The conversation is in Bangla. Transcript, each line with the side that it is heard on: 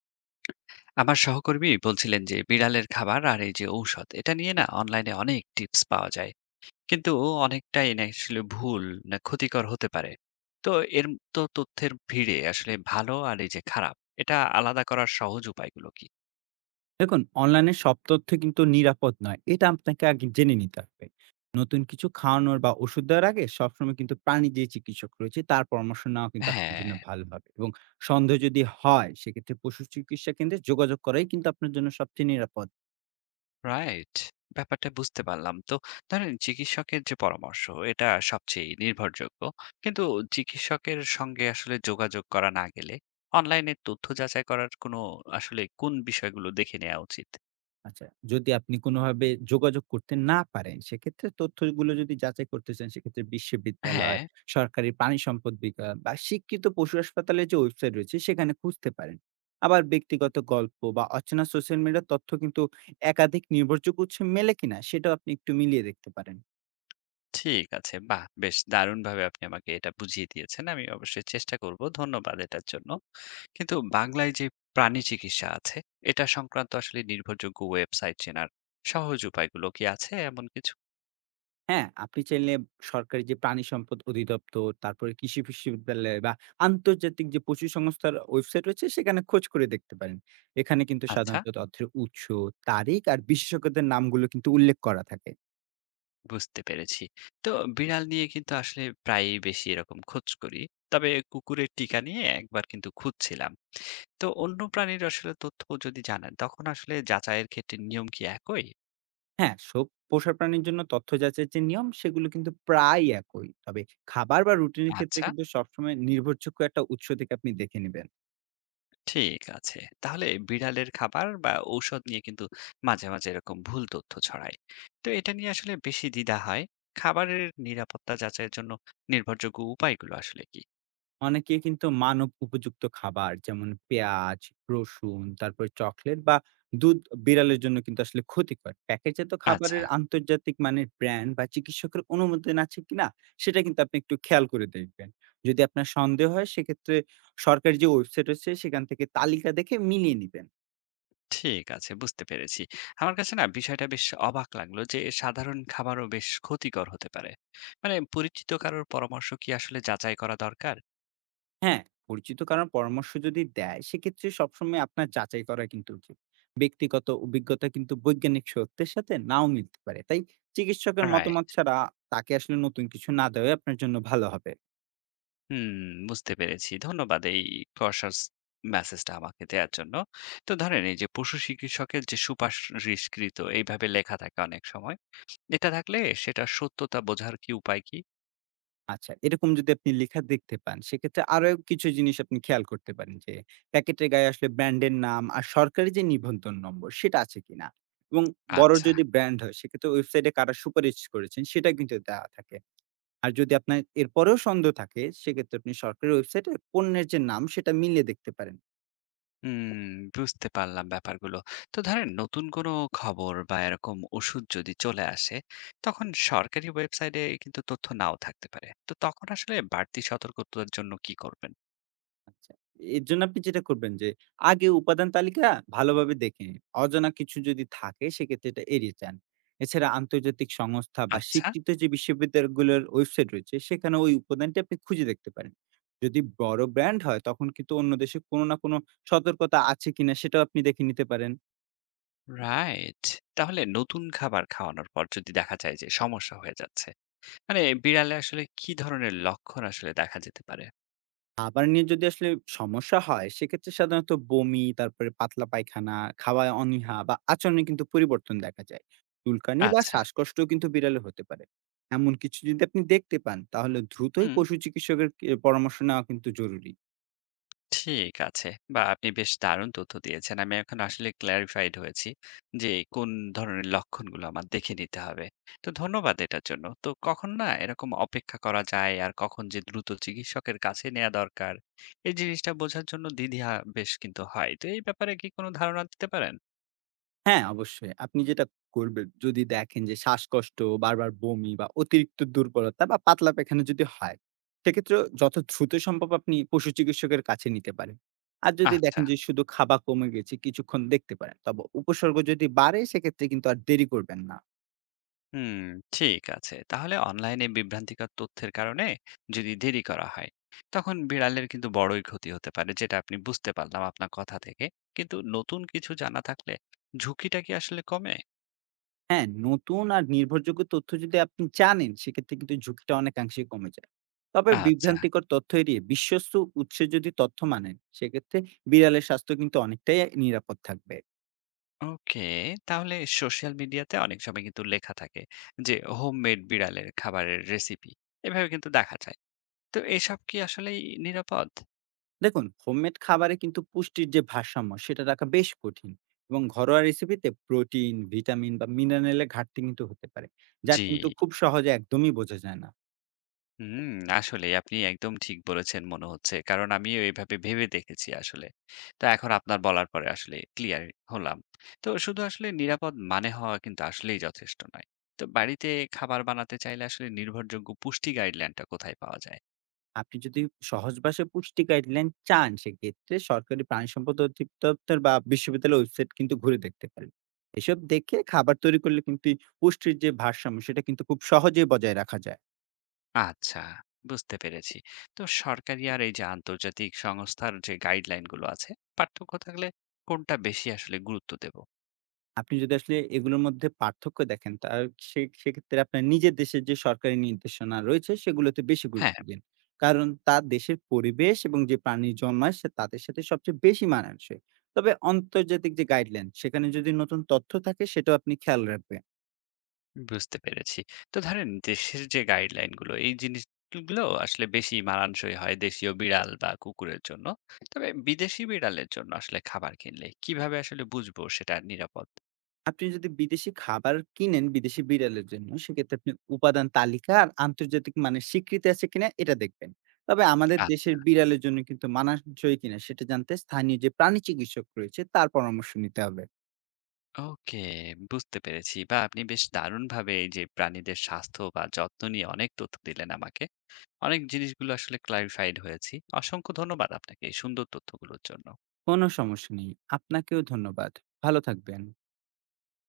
left: আমার সহকর্মী বলছিলেন যে বিড়ালের খাবার আর এই যে ঔষধ এটা নিয়ে না অনলাইনে অনেক টিপস পাওয়া যায় কিন্তু অনেকটাই না আসলে ভুল না ক্ষতিকর হতে পারে তো এর তো তথ্যের ভিড়ে আসলে ভালো আর এই যে খারাপ এটা আলাদা করার সহজ উপায়গুলো কি?
right: দেখুন, অনলাইনে সব তথ্য কিন্তু নিরাপদ নয়। এটা আপনাকে আগে জেনে নিতে হবে। নতুন কিছু খাওয়ানোর বা ওষুধ দেওয়ার আগে সবসময় কিন্তু প্রাণী যে চিকিৎসক রয়েছে তার পরামর্শ নেওয়া কিন্তু আপনার
left: হ্যাঁ।
right: জন্য ভালো হবে, এবং সন্দেহ যদি হয় সেক্ষেত্রে পশু চিকিৎসা কেন্দ্রে যোগাযোগ করাই কিন্তু আপনার জন্য সবচেয়ে নিরাপদ।
left: রাইট। ব্যাপারটা বুঝতে পারলাম তো ধরেন চিকিৎসকের যে পরামর্শ এটা সবচেয়ে নির্ভরযোগ্য কিন্তু চিকিৎসকের সঙ্গে আসলে যোগাযোগ করা না গেলে অনলাইনে তথ্য যাচাই করার কোনো আসলে কোন বিষয়গুলো দেখে নেওয়া উচিত?
right: আচ্ছা, যদি আপনি কোনোভাবে যোগাযোগ করতে না পারেন, সেক্ষেত্রে তথ্যগুলো যদি যাচাই করতে চান, সেক্ষেত্রে বিশ্ববিদ্যালয়,
left: হ্যাঁ,
right: সরকারি প্রাণী সম্পদ বিভাগ বা স্বীকৃত পশু হাসপাতালের যে ওয়েবসাইট রয়েছে, সেখানে খুঁজতে পারেন। আবার ব্যক্তিগত গল্প বা অচেনা সোশ্যাল মিডিয়ার তথ্য কিন্তু একাধিক নির্ভরযোগ্য উৎসে মেলে কিনা, সেটাও আপনি একটু মিলিয়ে দেখতে পারেন।
left: ঠিক আছে। বাহ! বেশ দারুণভাবে আপনি আমাকে এটা বুঝিয়ে দিয়েছেন। আমি অবশ্যই চেষ্টা করব। ধন্যবাদ এটার জন্য। কিন্তু বাংলায় যে প্রাণী চিকিৎসা আছে, এটা সংক্রান্ত আসলে নির্ভরযোগ্য ওয়েবসাইট চেনার সহজ উপায়গুলো কি আছে এমন কিছু?
right: হ্যাঁ, আপনি চাইলে সরকারি যে প্রাণী সম্পদ অধিদপ্তর, তারপরে কৃষি বিশ্ববিদ্যালয় বা আন্তর্জাতিক যে পশু সংস্থার ওয়েবসাইট রয়েছে সেখানে খোঁজ করে দেখতে পারেন। এখানে কিন্তু
left: আচ্ছা,
right: সাধারণত তথ্যের উৎস, তারিখ আর বিশেষজ্ঞদের নামগুলো কিন্তু উল্লেখ করা থাকে।
left: বুঝতে পেরেছি। তো বিড়াল নিয়ে কিন্তু আসলে প্রায়ই বেশি এরকম খোঁজ করি। তবে কুকুরের টিকা নিয়ে একবার কিন্তু খুঁজছিলাম। তো অন্য প্রাণীর আসলে তথ্য যদি জানেন, তখন আসলে যাচাইয়ের ক্ষেত্রে নিয়ম কি একই?
right: হ্যাঁ, সব পোষা প্রাণীর জন্য তথ্য যাচাইয়ের যে নিয়ম সেগুলো কিন্তু প্রায় একই। তবে খাবার বা রুটিনের ক্ষেত্রে
left: আচ্ছা।
right: কিন্তু সবসময় নির্ভরযোগ্য একটা উৎস থেকে আপনি দেখে নিবেন।
left: ঠিক আছে। তাহলে বিড়ালের খাবার বা ঔষধ নিয়ে কিন্তু মাঝে মাঝে এরকম ভুল তথ্য ছড়ায়। তো এটা নিয়ে আসলে বেশি দ্বিধা হয়। খাবারের নিরাপত্তা যাচাইয়ের জন্য নির্ভরযোগ্য উপায়গুলো আসলে কি?
right: অনেকে কিন্তু মানব উপযুক্ত খাবার যেমন পেঁয়াজ, রসুন, তারপরে চকলেট বা দুধ বিড়ালের জন্য কিন্তু আসলে ক্ষতিকর। প্যাকেটজাত
left: আচ্ছা,
right: খাবারের আন্তর্জাতিক মানের ব্র্যান্ড বা চিকিৎসকের অনুমোদন আছে কিনা সেটা কিন্তু আপনি একটু খেয়াল করে দেখবেন। যদি আপনার সন্দেহ হয় সেক্ষেত্রে সরকারি যে ওয়েবসাইট রয়েছে সেখান থেকে তালিকা দেখে মিলিয়ে নিবেন।
left: ঠিক আছে, বুঝতে পেরেছি। আমার কাছে না বিষয়টা বেশ অবাক লাগলো যে সাধারণ খাবারও বেশ ক্ষতিকর হতে পারে। মানে পরিচিত কারোর পরামর্শ কি আসলে যাচাই করা দরকার?
right: হ্যাঁ, পরিচিত কারো পরামর্শ যদি দেয় সেক্ষেত্রে সবসময় আপনার যাচাই করা কিন্তু উচিত। ব্যক্তিগত অভিজ্ঞতা কিন্তু বৈজ্ঞানিক সত্যের সাথে নাও মিলতে পারে। তাই চিকিৎসকের
left: রাইট।
right: মতামত ছাড়া তাকে আসলে নতুন কিছু না দেওয়াই আপনার জন্য ভালো হবে।
left: হুম, বুঝতে পেরেছি। ধন্যবাদ এই প্রশাস মেসেজটা আমাকে দেয়ার জন্য। তো ধরেন এই যে পশু চিকিৎসকের যে সুপারিশকৃত এইভাবে লেখা থাকে অনেক সময়। এটা থাকলে সেটার সত্যতা বোঝার কি উপায় কি?
right: আচ্ছা, এরকম যদি আপনি লেখা দেখতে পান সেক্ষেত্রে আরো কিছু জিনিস আপনি খেয়াল করতে পারেন যে প্যাকেটের গায়ে আসলে ব্র্যান্ডের নাম আর সরকারি যে নিবন্ধন নম্বর সেটা আছে কিনা, এবং বড়
left: আচ্ছা।
right: যদি ব্র্যান্ড হয় সেক্ষেত্রে ওয়েবসাইটে কারা সুপারিশ করেছেন সেটা কিন্তু দেওয়া থাকে। আর যদি আপনার এরপরেও সন্দেহ থাকে সেক্ষেত্রে আপনি সরকারি ওয়েবসাইটে পণ্যের যে নাম সেটা মিলিয়ে দেখতে পারেন।
left: হুম, বুঝতে পারলাম ব্যাপারগুলো। তো ধরেন নতুন কোনো খবর বা এরকম ওষুধ যদি চলে আসে, তখন সরকারি ওয়েবসাইটে কিন্তু তথ্য নাও থাকতে পারে। তো তখন আসলে বাড়তি সতর্কতার জন্য কি করবেন?
right: আচ্ছা, এর জন্য আপনি যেটা করবেন যে আগে উপাদান তালিকা ভালোভাবে দেখে নিন। অজানা কিছু যদি থাকে সেক্ষেত্রে এটা এড়িয়ে যান। এছাড়া আন্তর্জাতিক সংস্থা বা
left: আচ্ছা।
right: স্বীকৃত যে বিশ্ববিদ্যালয়গুলোর ওয়েবসাইট রয়েছে সেখানে ওই উপাদানটি আপনি খুঁজে দেখতে পারেন। যদি বড় ব্র্যান্ড হয় তখন কিন্তু অন্য দেশে কোনো না কোনো সতর্কতা আছে কিনা সেটাও আপনি দেখে নিতে পারেন।
left: রাইট। তাহলে নতুন খাবার খাওয়ানোর পর যদি দেখা যায় যে সমস্যা হয়ে যাচ্ছে মানে বিড়ালে আসলে কি ধরনের লক্ষণ আসলে দেখা যেতে পারে?
right: খাবার নিয়ে যদি আসলে সমস্যা হয়, সেক্ষেত্রে সাধারণত বমি, তারপরে পাতলা পায়খানা, খাওয়ায় অনীহা বা আচরণে কিন্তু পরিবর্তন দেখা যায়। চুলকানি বা
left: আচ্ছা।
right: শ্বাসকষ্টও কিন্তু বিড়ালে হতে পারে। এমন কিছু যদি আপনি দেখতে পান, তাহলে দ্রুতই
left: হুম।
right: পশু চিকিৎসকের কে পরামর্শ নেওয়া কিন্তু জরুরি।
left: ঠিক আছে। বা আপনি বেশ দারুণ তথ্য দিয়েছেন, আমি এখন আসলে ক্ল্যারিফাইড হয়েছি যে কোন ধরনের লক্ষণগুলো আমার দেখে নিতে হবে। তো ধন্যবাদ এটার জন্য। তো কখন না এরকম অপেক্ষা করা যায় আর কখন যে দ্রুত চিকিৎসকের কাছে নেওয়া দরকার এই জিনিসটা বোঝার জন্য দ্বিধা বেশ কিন্তু হয়, তো এই ব্যাপারে কি কোনো ধারণা দিতে পারেন?
right: হ্যাঁ, অবশ্যই। আপনি যেটা করবেন, যদি দেখেন যে শ্বাসকষ্ট, বারবার বমি বা অতিরিক্ত দুর্বলতা বা পাতলা পায়খানা যদি হয়, সেক্ষেত্রে যত দ্রুত সম্ভব আপনি পশু চিকিৎসকের কাছে নিতে পারেন। আর যদি
left: আচ্ছা।
right: দেখেন যে শুধু খাওয়া কমে গেছে, কিছুক্ষণ দেখতে পারেন। তবে উপসর্গ যদি বাড়ে, সেক্ষেত্রে কিন্তু আর দেরি করবেন না।
left: হুম, ঠিক আছে। তাহলে অনলাইনে বিভ্রান্তিকর তথ্যের কারণে যদি দেরি করা হয়, তখন বিড়ালের কিন্তু বড়ই ক্ষতি হতে পারে, যেটা আপনি বুঝতে পারলাম আপনার কথা থেকে। কিন্তু নতুন কিছু জানা থাকলে ঝুঁকিটা কি আসলে কমে?
right: হ্যাঁ, নতুন আর নির্ভরযোগ্য তথ্য যদি আপনি জানেন, সেক্ষেত্রে কিন্তু ঝুঁকিটা অনেকাংশেই কমে যায়। তবে
left: আচ্ছা,
right: বিভ্রান্তিকর তথ্য এড়িয়ে বিশ্বস্ত উৎসে যদি তথ্য মানেন, সেক্ষেত্রে বিড়ালের স্বাস্থ্য কিন্তু অনেকটাই নিরাপদ থাকবে।
left: ওকে। তাহলে সোশ্যাল মিডিয়াতে অনেক সময় কিন্তু লেখা থাকে যে হোমমেড বিড়ালের খাবারের রেসিপি। এভাবে কিন্তু দেখা যায়। তো এসব কি আসলেই নিরাপদ?
right: দেখুন, হোমমেড খাবারে কিন্তু পুষ্টির যে ভারসাম্য সেটা রাখা বেশ কঠিন, এবং ঘরোয়া রেসিপিতে প্রোটিন, ভিটামিন বা মিনারেলের ঘাটতি কিন্তু হতে পারে, যা
left: জি।
right: কিন্তু খুব সহজে একদমই বোঝা যায় না।
left: হুম, আসলেই আপনি একদম ঠিক বলেছেন মনে হচ্ছে। কারণ আমিও এভাবে ভেবে দেখেছি আসলে। তো এখন আপনার বলার পরে আসলে ক্লিয়ার হলাম। তো শুধু আসলে নিরাপদ মানে হওয়া কিন্তু আসলেই যথেষ্ট নয়। তো বাড়িতে খাবার বানাতে চাইলে আসলে নির্ভরযোগ্য পুষ্টি গাইডলাইনটা কোথায় পাওয়া যায়?
right: আপনি যদি সহজ ভাষায় পুষ্টি গাইডলাইন চান, সেক্ষেত্রে সরকারি প্রাণী সম্পদ অধিদপ্তর বা বিশ্ববিদ্যালয়ের ওয়েবসাইট কিন্তু ঘুরে দেখতে পারেন। এসব দেখে খাবার তৈরি করলে কিন্তু এই পুষ্টির যে ভারসাম্য সেটা কিন্তু খুব সহজেই বজায় রাখা যায়।
left: আচ্ছা, বুঝতে পেরেছি। তো সরকারি আর এই যে আন্তর্জাতিক সংস্থার যে গাইডলাইনগুলো আছে, পার্থক্য থাকলে কোনটা বেশি আসলে গুরুত্ব দেব?
right: আপনি যদি আসলে এগুলোর মধ্যে পার্থক্য দেখেন, সে সেক্ষেত্রে আপনার নিজের দেশের যে সরকারি নির্দেশনা রয়েছে, সেগুলোতে বেশি
left: হ্যাঁ।
right: গুরুত্ব দিন। কারণ তার দেশের পরিবেশ এবং যে প্রাণী জন্মায়, সে তাদের সাথে সবচেয়ে বেশি মানানসই। তবে আন্তর্জাতিক যে গাইডলাইন, সেখানে যদি নতুন তথ্য থাকে, সেটাও আপনি খেয়াল রাখবেন।
left: বুঝতে পেরেছি। তো ধরেন দেশের যে গাইডলাইন গুলো এই জিনিসগুলো আসলে বেশি মানানসই হয় দেশীয় বিড়াল বা কুকুরের জন্য। তবে বিদেশি বিড়ালের জন্য আসলে খাবার কিনলে কিভাবে আসলে বুঝবো সেটা নিরাপদ?
right: আপনি যদি বিদেশি খাবার কিনেন বিদেশি বিড়ালের জন্য, সেক্ষেত্রে আপনি উপাদান তালিকা আর আন্তর্জাতিক মানের স্বীকৃতি আছে কিনা এটা দেখবেন। তবে আমাদের
left: আচ্ছা,
right: দেশের বিড়ালের জন্য কিন্তু মানানসই কিনা সেটা জানতে স্থানীয় যে প্রাণী চিকিৎসক রয়েছে তার পরামর্শ নিতে হবে।
left: ওকে, বুঝতে পেরেছি। বা আপনি বেশ দারুণভাবে এই যে প্রাণীদের স্বাস্থ্য বা যত্ন নিয়ে অনেক তথ্য দিলেন আমাকে। অনেক জিনিসগুলো আসলে ক্লারিফাইড হয়েছি। অসংখ্য ধন্যবাদ আপনাকে এই সুন্দর তথ্যগুলোর জন্য।
right: কোনো সমস্যা নেই। আপনাকেও ধন্যবাদ। ভালো থাকবেন।